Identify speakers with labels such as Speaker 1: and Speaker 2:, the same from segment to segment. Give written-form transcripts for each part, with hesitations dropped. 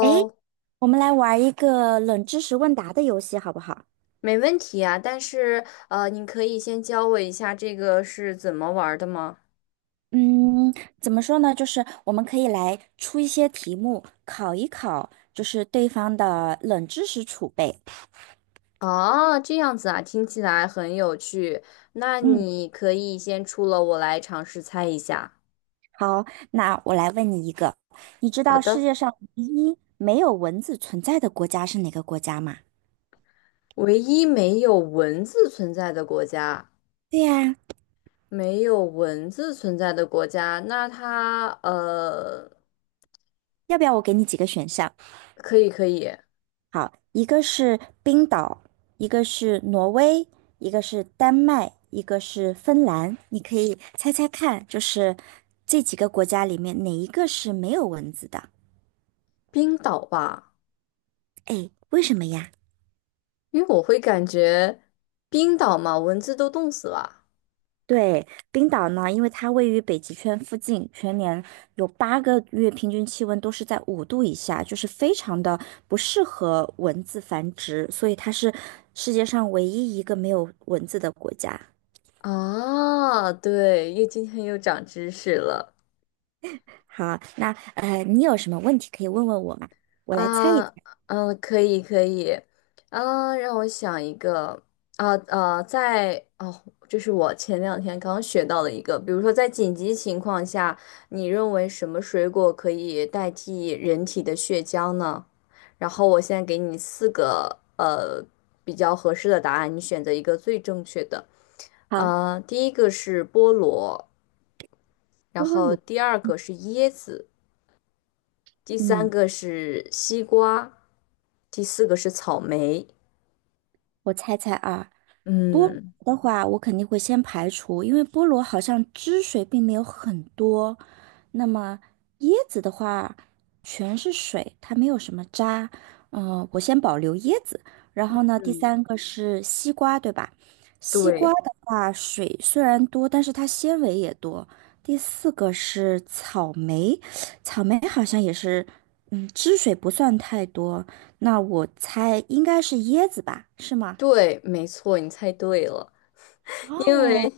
Speaker 1: 诶，我们来玩一个冷知识问答的游戏，好不好？
Speaker 2: 没问题啊，但是你可以先教我一下这个是怎么玩儿的吗？
Speaker 1: 嗯，怎么说呢？就是我们可以来出一些题目，考一考，就是对方的冷知识储备。
Speaker 2: 啊，这样子啊，听起来很有趣。那
Speaker 1: 嗯，
Speaker 2: 你可以先出了，我来尝试猜一下。
Speaker 1: 好，那我来问你一个，你知
Speaker 2: 好
Speaker 1: 道世
Speaker 2: 的，
Speaker 1: 界上唯一没有蚊子存在的国家是哪个国家吗？
Speaker 2: 唯一没有文字存在的国家，
Speaker 1: 对呀，
Speaker 2: 没有文字存在的国家，那它
Speaker 1: 要不要我给你几个选项？
Speaker 2: 可以可以，
Speaker 1: 好，一个是冰岛，一个是挪威，一个是丹麦，一个是芬兰。你可以猜猜看，就是这几个国家里面哪一个是没有蚊子的？
Speaker 2: 冰岛吧，
Speaker 1: 哎，为什么呀？
Speaker 2: 因为我会感觉冰岛嘛，蚊子都冻死了。
Speaker 1: 对，冰岛呢，因为它位于北极圈附近，全年有8个月平均气温都是在5度以下，就是非常的不适合蚊子繁殖，所以它是世界上唯一一个没有蚊子的国家。
Speaker 2: 啊，对，又今天又长知识了。
Speaker 1: 好，那你有什么问题可以问问我吗？我来猜一
Speaker 2: 啊，
Speaker 1: 猜。
Speaker 2: 嗯，可以可以，啊，让我想一个，啊啊，在哦，这是我前两天刚学到的一个，比如说在紧急情况下，你认为什么水果可以代替人体的血浆呢？然后我现在给你四个比较合适的答案，你选择一个最正确的。
Speaker 1: 好，
Speaker 2: 啊，第一个是菠萝，然
Speaker 1: 菠
Speaker 2: 后
Speaker 1: 萝，
Speaker 2: 第二个是椰子。第三
Speaker 1: 嗯，
Speaker 2: 个是西瓜，第四个是草莓。
Speaker 1: 我猜猜啊，菠萝
Speaker 2: 嗯，
Speaker 1: 的话，我肯定会先排除，因为菠萝好像汁水并没有很多。那么椰子的话，全是水，它没有什么渣。嗯、我先保留椰子。然后呢，第三个是西瓜，对吧？西瓜
Speaker 2: 对
Speaker 1: 的话，水虽然多，但是它纤维也多。第四个是草莓，草莓好像也是，嗯，汁水不算太多。那我猜应该是椰子吧，是吗？
Speaker 2: 对，没错，你猜对了。因为。
Speaker 1: 哦，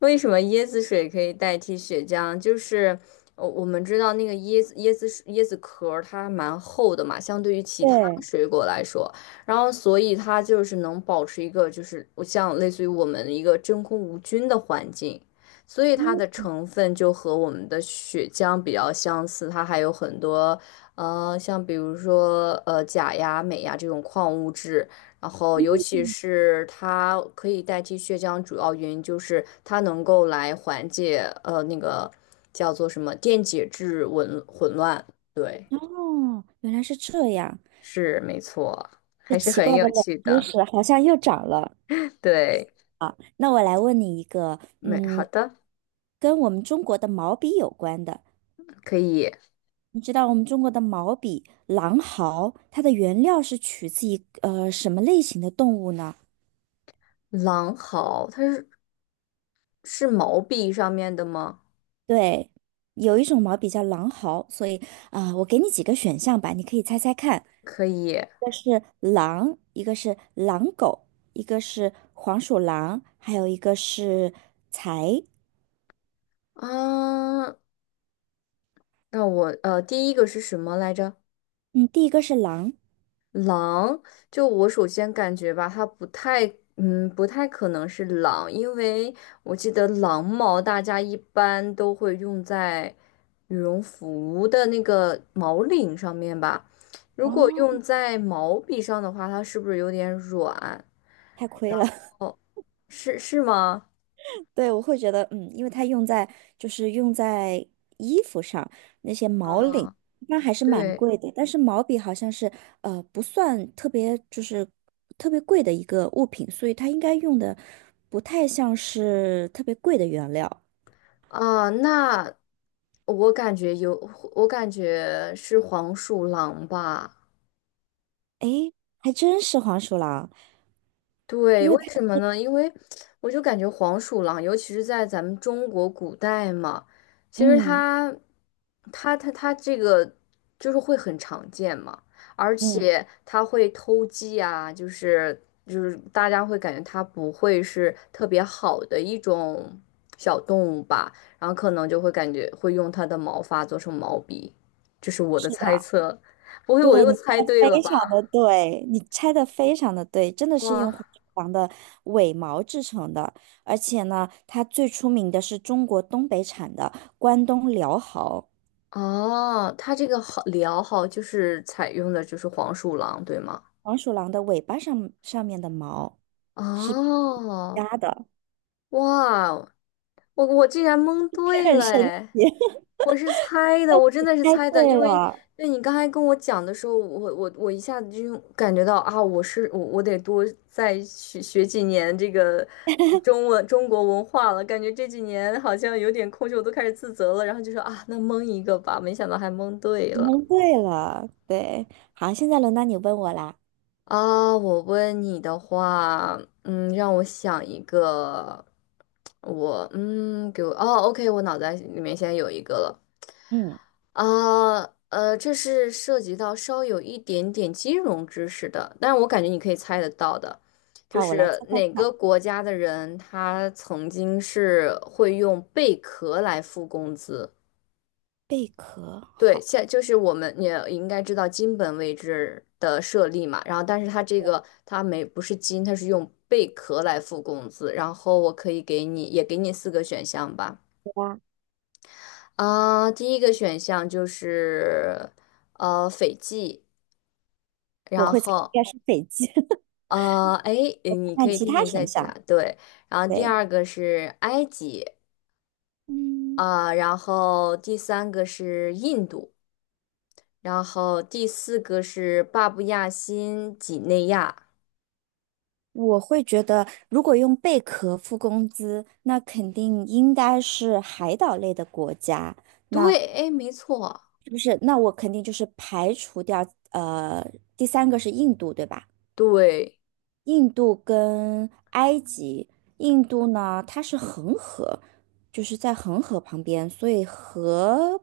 Speaker 2: 为什么椰子水可以代替血浆？就是我们知道那个椰子水椰子壳儿它蛮厚的嘛，相对于其他
Speaker 1: 对，
Speaker 2: 水果来说，然后所以它就是能保持一个就是像类似于我们一个真空无菌的环境，所以它
Speaker 1: 嗯
Speaker 2: 的成分就和我们的血浆比较相似，它还有很多像比如说钾呀、镁呀这种矿物质。然后，尤其
Speaker 1: 嗯，
Speaker 2: 是它可以代替血浆，主要原因就是它能够来缓解那个叫做什么电解质紊混乱。对，
Speaker 1: 哦，原来是这样，
Speaker 2: 是没错，
Speaker 1: 这
Speaker 2: 还是
Speaker 1: 奇
Speaker 2: 很
Speaker 1: 怪
Speaker 2: 有
Speaker 1: 的冷
Speaker 2: 趣
Speaker 1: 知
Speaker 2: 的。
Speaker 1: 识好像又长了。
Speaker 2: 对，
Speaker 1: 那我来问你一个，
Speaker 2: 没好
Speaker 1: 嗯，
Speaker 2: 的，
Speaker 1: 跟我们中国的毛笔有关的。
Speaker 2: 可以。
Speaker 1: 你知道我们中国的毛笔狼毫，它的原料是取自于什么类型的动物呢？
Speaker 2: 狼毫，它是毛笔上面的吗？
Speaker 1: 对，有一种毛笔叫狼毫，所以我给你几个选项吧，你可以猜猜看。
Speaker 2: 可以
Speaker 1: 一个是狼，一个是狼狗，一个是黄鼠狼，还有一个是财。
Speaker 2: 啊。那我第一个是什么来着？
Speaker 1: 嗯，第一个是狼，
Speaker 2: 狼，就我首先感觉吧，它不太，嗯，不太可能是狼，因为我记得狼毛大家一般都会用在羽绒服的那个毛领上面吧。如果
Speaker 1: 哦，
Speaker 2: 用在毛笔上的话，它是不是有点软？
Speaker 1: 太亏了。
Speaker 2: 是吗？
Speaker 1: 对，我会觉得，嗯，因为它用在就是用在衣服上，那些毛领
Speaker 2: 啊，
Speaker 1: 那还是蛮
Speaker 2: 对
Speaker 1: 贵的，但是毛笔好像是不算特别特别贵的一个物品，所以它应该用的不太像是特别贵的原料。
Speaker 2: 啊，那我感觉有，我感觉是黄鼠狼吧。
Speaker 1: 诶，还真是黄鼠狼，
Speaker 2: 对，
Speaker 1: 因
Speaker 2: 为
Speaker 1: 为
Speaker 2: 什
Speaker 1: 它
Speaker 2: 么呢？因为我就感觉黄鼠狼，尤其是在咱们中国古代嘛，其实
Speaker 1: 嗯。
Speaker 2: 它这个就是会很常见嘛，而
Speaker 1: 嗯，
Speaker 2: 且它会偷鸡啊，就是大家会感觉它不会是特别好的一种小动物吧，然后可能就会感觉会用它的毛发做成毛笔，这是我的
Speaker 1: 是
Speaker 2: 猜
Speaker 1: 的，
Speaker 2: 测，不会我
Speaker 1: 对，
Speaker 2: 又猜对了吧？
Speaker 1: 你猜的非常的对，真的是用黄
Speaker 2: 哇！
Speaker 1: 鼠狼的尾毛制成的，而且呢，它最出名的是中国东北产的关东辽豪
Speaker 2: 哦，他这个好聊好就是采用的就是黄鼠狼，对吗？
Speaker 1: 黄鼠狼的尾巴上面的毛是皮
Speaker 2: 哦，
Speaker 1: 夹的，
Speaker 2: 哇哦，我竟然蒙 对
Speaker 1: 很
Speaker 2: 了
Speaker 1: 神
Speaker 2: 哎！
Speaker 1: 奇。
Speaker 2: 我是猜的，我真的是
Speaker 1: 猜
Speaker 2: 猜的，因
Speaker 1: 对
Speaker 2: 为
Speaker 1: 了，
Speaker 2: 对你刚才跟我讲的时候，我一下子就感觉到啊，我是我我得多再学学几年这个中文中国文化了，感觉这几年好像有点空虚，我都开始自责了，然后就说啊，那蒙一个吧，没想到还蒙对
Speaker 1: 你
Speaker 2: 了。
Speaker 1: 蒙对了，对，好，现在轮到你问我啦，
Speaker 2: 啊，我问你的话，嗯，让我想一个，我给我哦，OK，我脑袋里面现在有一个了。
Speaker 1: 嗯，
Speaker 2: 啊，这是涉及到稍有一点点金融知识的，但是我感觉你可以猜得到的，就
Speaker 1: 好，我来
Speaker 2: 是
Speaker 1: 猜猜
Speaker 2: 哪个
Speaker 1: 看，
Speaker 2: 国家的人他曾经是会用贝壳来付工资？
Speaker 1: 贝壳，
Speaker 2: 对，
Speaker 1: 好，
Speaker 2: 就是我们也应该知道金本位制的设立嘛，然后但是它这个它没不是金，它是用贝壳来付工资，然后我可以给你四个选项吧，
Speaker 1: 对吧？
Speaker 2: 啊、第一个选项就是斐济，
Speaker 1: 我
Speaker 2: 然
Speaker 1: 会猜应
Speaker 2: 后
Speaker 1: 该是北极，
Speaker 2: 哎你可
Speaker 1: 看
Speaker 2: 以
Speaker 1: 其
Speaker 2: 听
Speaker 1: 他
Speaker 2: 听再
Speaker 1: 选
Speaker 2: 起答
Speaker 1: 项，
Speaker 2: 对，然后第
Speaker 1: 对。
Speaker 2: 二个是埃及，
Speaker 1: 嗯，
Speaker 2: 啊、然后第三个是印度，然后第四个是巴布亚新几内亚。
Speaker 1: 我会觉得，如果用贝壳付工资，那肯定应该是海岛类的国家。那
Speaker 2: 对，哎，没错，
Speaker 1: 是不是，那我肯定就是排除掉，呃，第三个是印度，对吧？
Speaker 2: 对，
Speaker 1: 印度跟埃及，印度呢它是恒河，就是在恒河旁边，所以河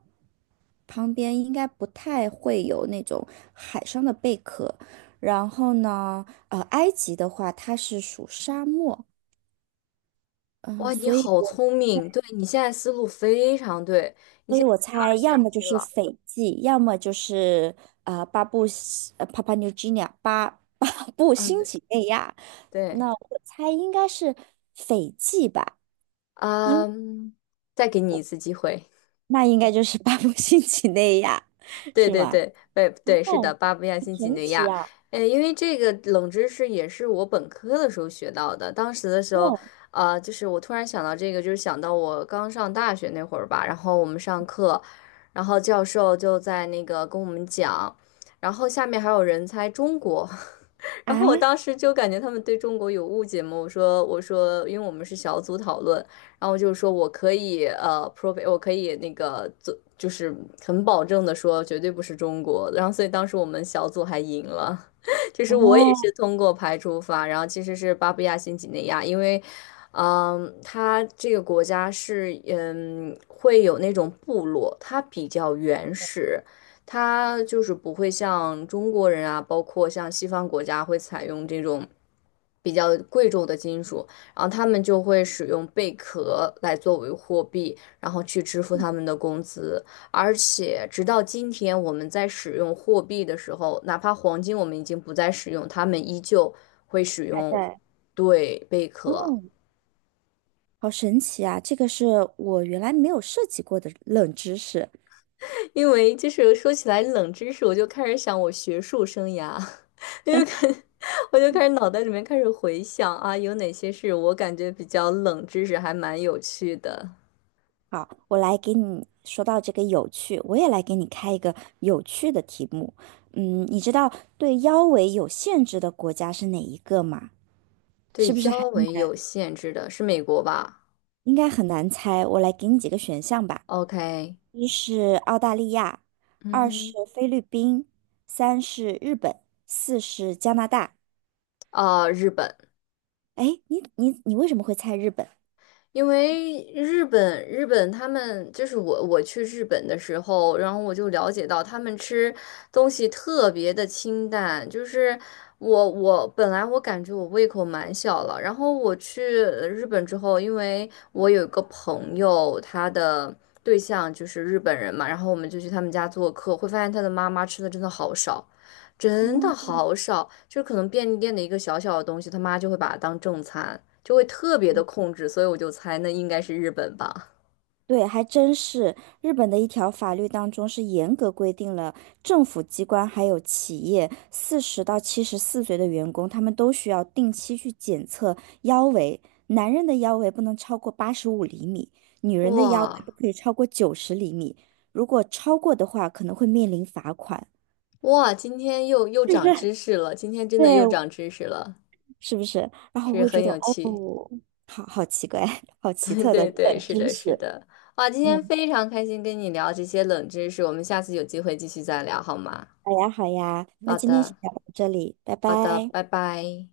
Speaker 1: 旁边应该不太会有那种海上的贝壳。然后呢，埃及的话它是属沙漠，嗯、
Speaker 2: 哇，你
Speaker 1: 所以
Speaker 2: 好
Speaker 1: 我
Speaker 2: 聪明，对你现在思路非常对，
Speaker 1: 所以我猜
Speaker 2: 二
Speaker 1: 要
Speaker 2: 选
Speaker 1: 么就
Speaker 2: 一
Speaker 1: 是
Speaker 2: 了，
Speaker 1: 斐济，要么就是呃巴布西呃帕帕 p u a 巴 巴布
Speaker 2: 嗯，
Speaker 1: 新
Speaker 2: 对
Speaker 1: 几内亚。
Speaker 2: 对，
Speaker 1: 那我猜应该是斐济吧。
Speaker 2: 嗯，再给你一次机会，
Speaker 1: 那应该就是巴布新几内亚，
Speaker 2: 对
Speaker 1: 是
Speaker 2: 对
Speaker 1: 吗？
Speaker 2: 对，对对，是的，
Speaker 1: 哦
Speaker 2: 巴布亚新几内亚，哎，因为这个冷知识也是我本科的时候学到的，当时的时候，
Speaker 1: 哦
Speaker 2: 就是我突然想到这个，就是想到我刚上大学那会儿吧，然后我们上课，然后教授就在那个跟我们讲。然后下面还有人猜中国，然后我
Speaker 1: 啊，
Speaker 2: 当时就感觉他们对中国有误解嘛，我说，因为我们是小组讨论，然后就说我可以prove 我可以那个做，就是很保证的说绝对不是中国，然后所以当时我们小组还赢了，就是我也
Speaker 1: 哦，
Speaker 2: 是通过排除法，然后其实是巴布亚新几内亚，因为。嗯，它这个国家是，会有那种部落，它比较原始，它就是不会像中国人啊，包括像西方国家会采用这种比较贵重的金属，然后他们就会使用贝壳来作为货币，然后去支付他们的工资。而且直到今天，我们在使用货币的时候，哪怕黄金我们已经不再使用，他们依旧会使
Speaker 1: 还
Speaker 2: 用
Speaker 1: 在，
Speaker 2: 对贝壳。
Speaker 1: 嗯好神奇啊！这个是我原来没有涉及过的冷知识。
Speaker 2: 因为就是说起来冷知识，我就开始想我学术生涯。因为看，我就脑袋里面开始回想啊，有哪些是我感觉比较冷知识，还蛮有趣的。
Speaker 1: 好，我来给你说到这个有趣，我也来给你开一个有趣的题目。嗯，你知道对腰围有限制的国家是哪一个吗？
Speaker 2: 对
Speaker 1: 是不是很
Speaker 2: 腰围
Speaker 1: 难？
Speaker 2: 有限制的是美国吧
Speaker 1: 应该很难猜。我来给你几个选项吧。
Speaker 2: ？OK，
Speaker 1: 一是澳大利亚，
Speaker 2: 嗯
Speaker 1: 二是
Speaker 2: 哼，
Speaker 1: 菲律宾，三是日本，四是加拿大。
Speaker 2: 啊，日本，
Speaker 1: 哎，你为什么会猜日本？
Speaker 2: 因为日本，日本他们就是我去日本的时候，然后我就了解到他们吃东西特别的清淡，就是我本来我感觉我胃口蛮小了，然后我去日本之后，因为我有一个朋友，他的对象就是日本人嘛，然后我们就去他们家做客，会发现他的妈妈吃的真的好少。真的
Speaker 1: 嗯，
Speaker 2: 好少，就是可能便利店的一个小小的东西，他妈就会把它当正餐，就会特别的控制，所以我就猜那应该是日本吧。
Speaker 1: 对，还真是。日本的一条法律当中是严格规定了政府机关还有企业40到74岁的员工，他们都需要定期去检测腰围。男人的腰围不能超过85厘米，女人的腰围
Speaker 2: 哇
Speaker 1: 不可以超过90厘米。如果超过的话，可能会面临罚款。
Speaker 2: 哇，今天又长知 识了，今天真的又
Speaker 1: 对，
Speaker 2: 长知识了，
Speaker 1: 是不是？然后我
Speaker 2: 是
Speaker 1: 会觉
Speaker 2: 很
Speaker 1: 得，
Speaker 2: 有
Speaker 1: 哦，
Speaker 2: 趣。
Speaker 1: 好好奇怪，好 奇
Speaker 2: 对
Speaker 1: 特的
Speaker 2: 对对，
Speaker 1: 冷
Speaker 2: 是
Speaker 1: 知
Speaker 2: 的，
Speaker 1: 识。
Speaker 2: 是的。哇，今天
Speaker 1: 嗯，
Speaker 2: 非常开心跟你聊这些冷知识，我们下次有机会继续再聊好吗？
Speaker 1: 好呀，好呀，那
Speaker 2: 好
Speaker 1: 今天先
Speaker 2: 的，
Speaker 1: 聊到这里，拜
Speaker 2: 好的，
Speaker 1: 拜。
Speaker 2: 拜拜。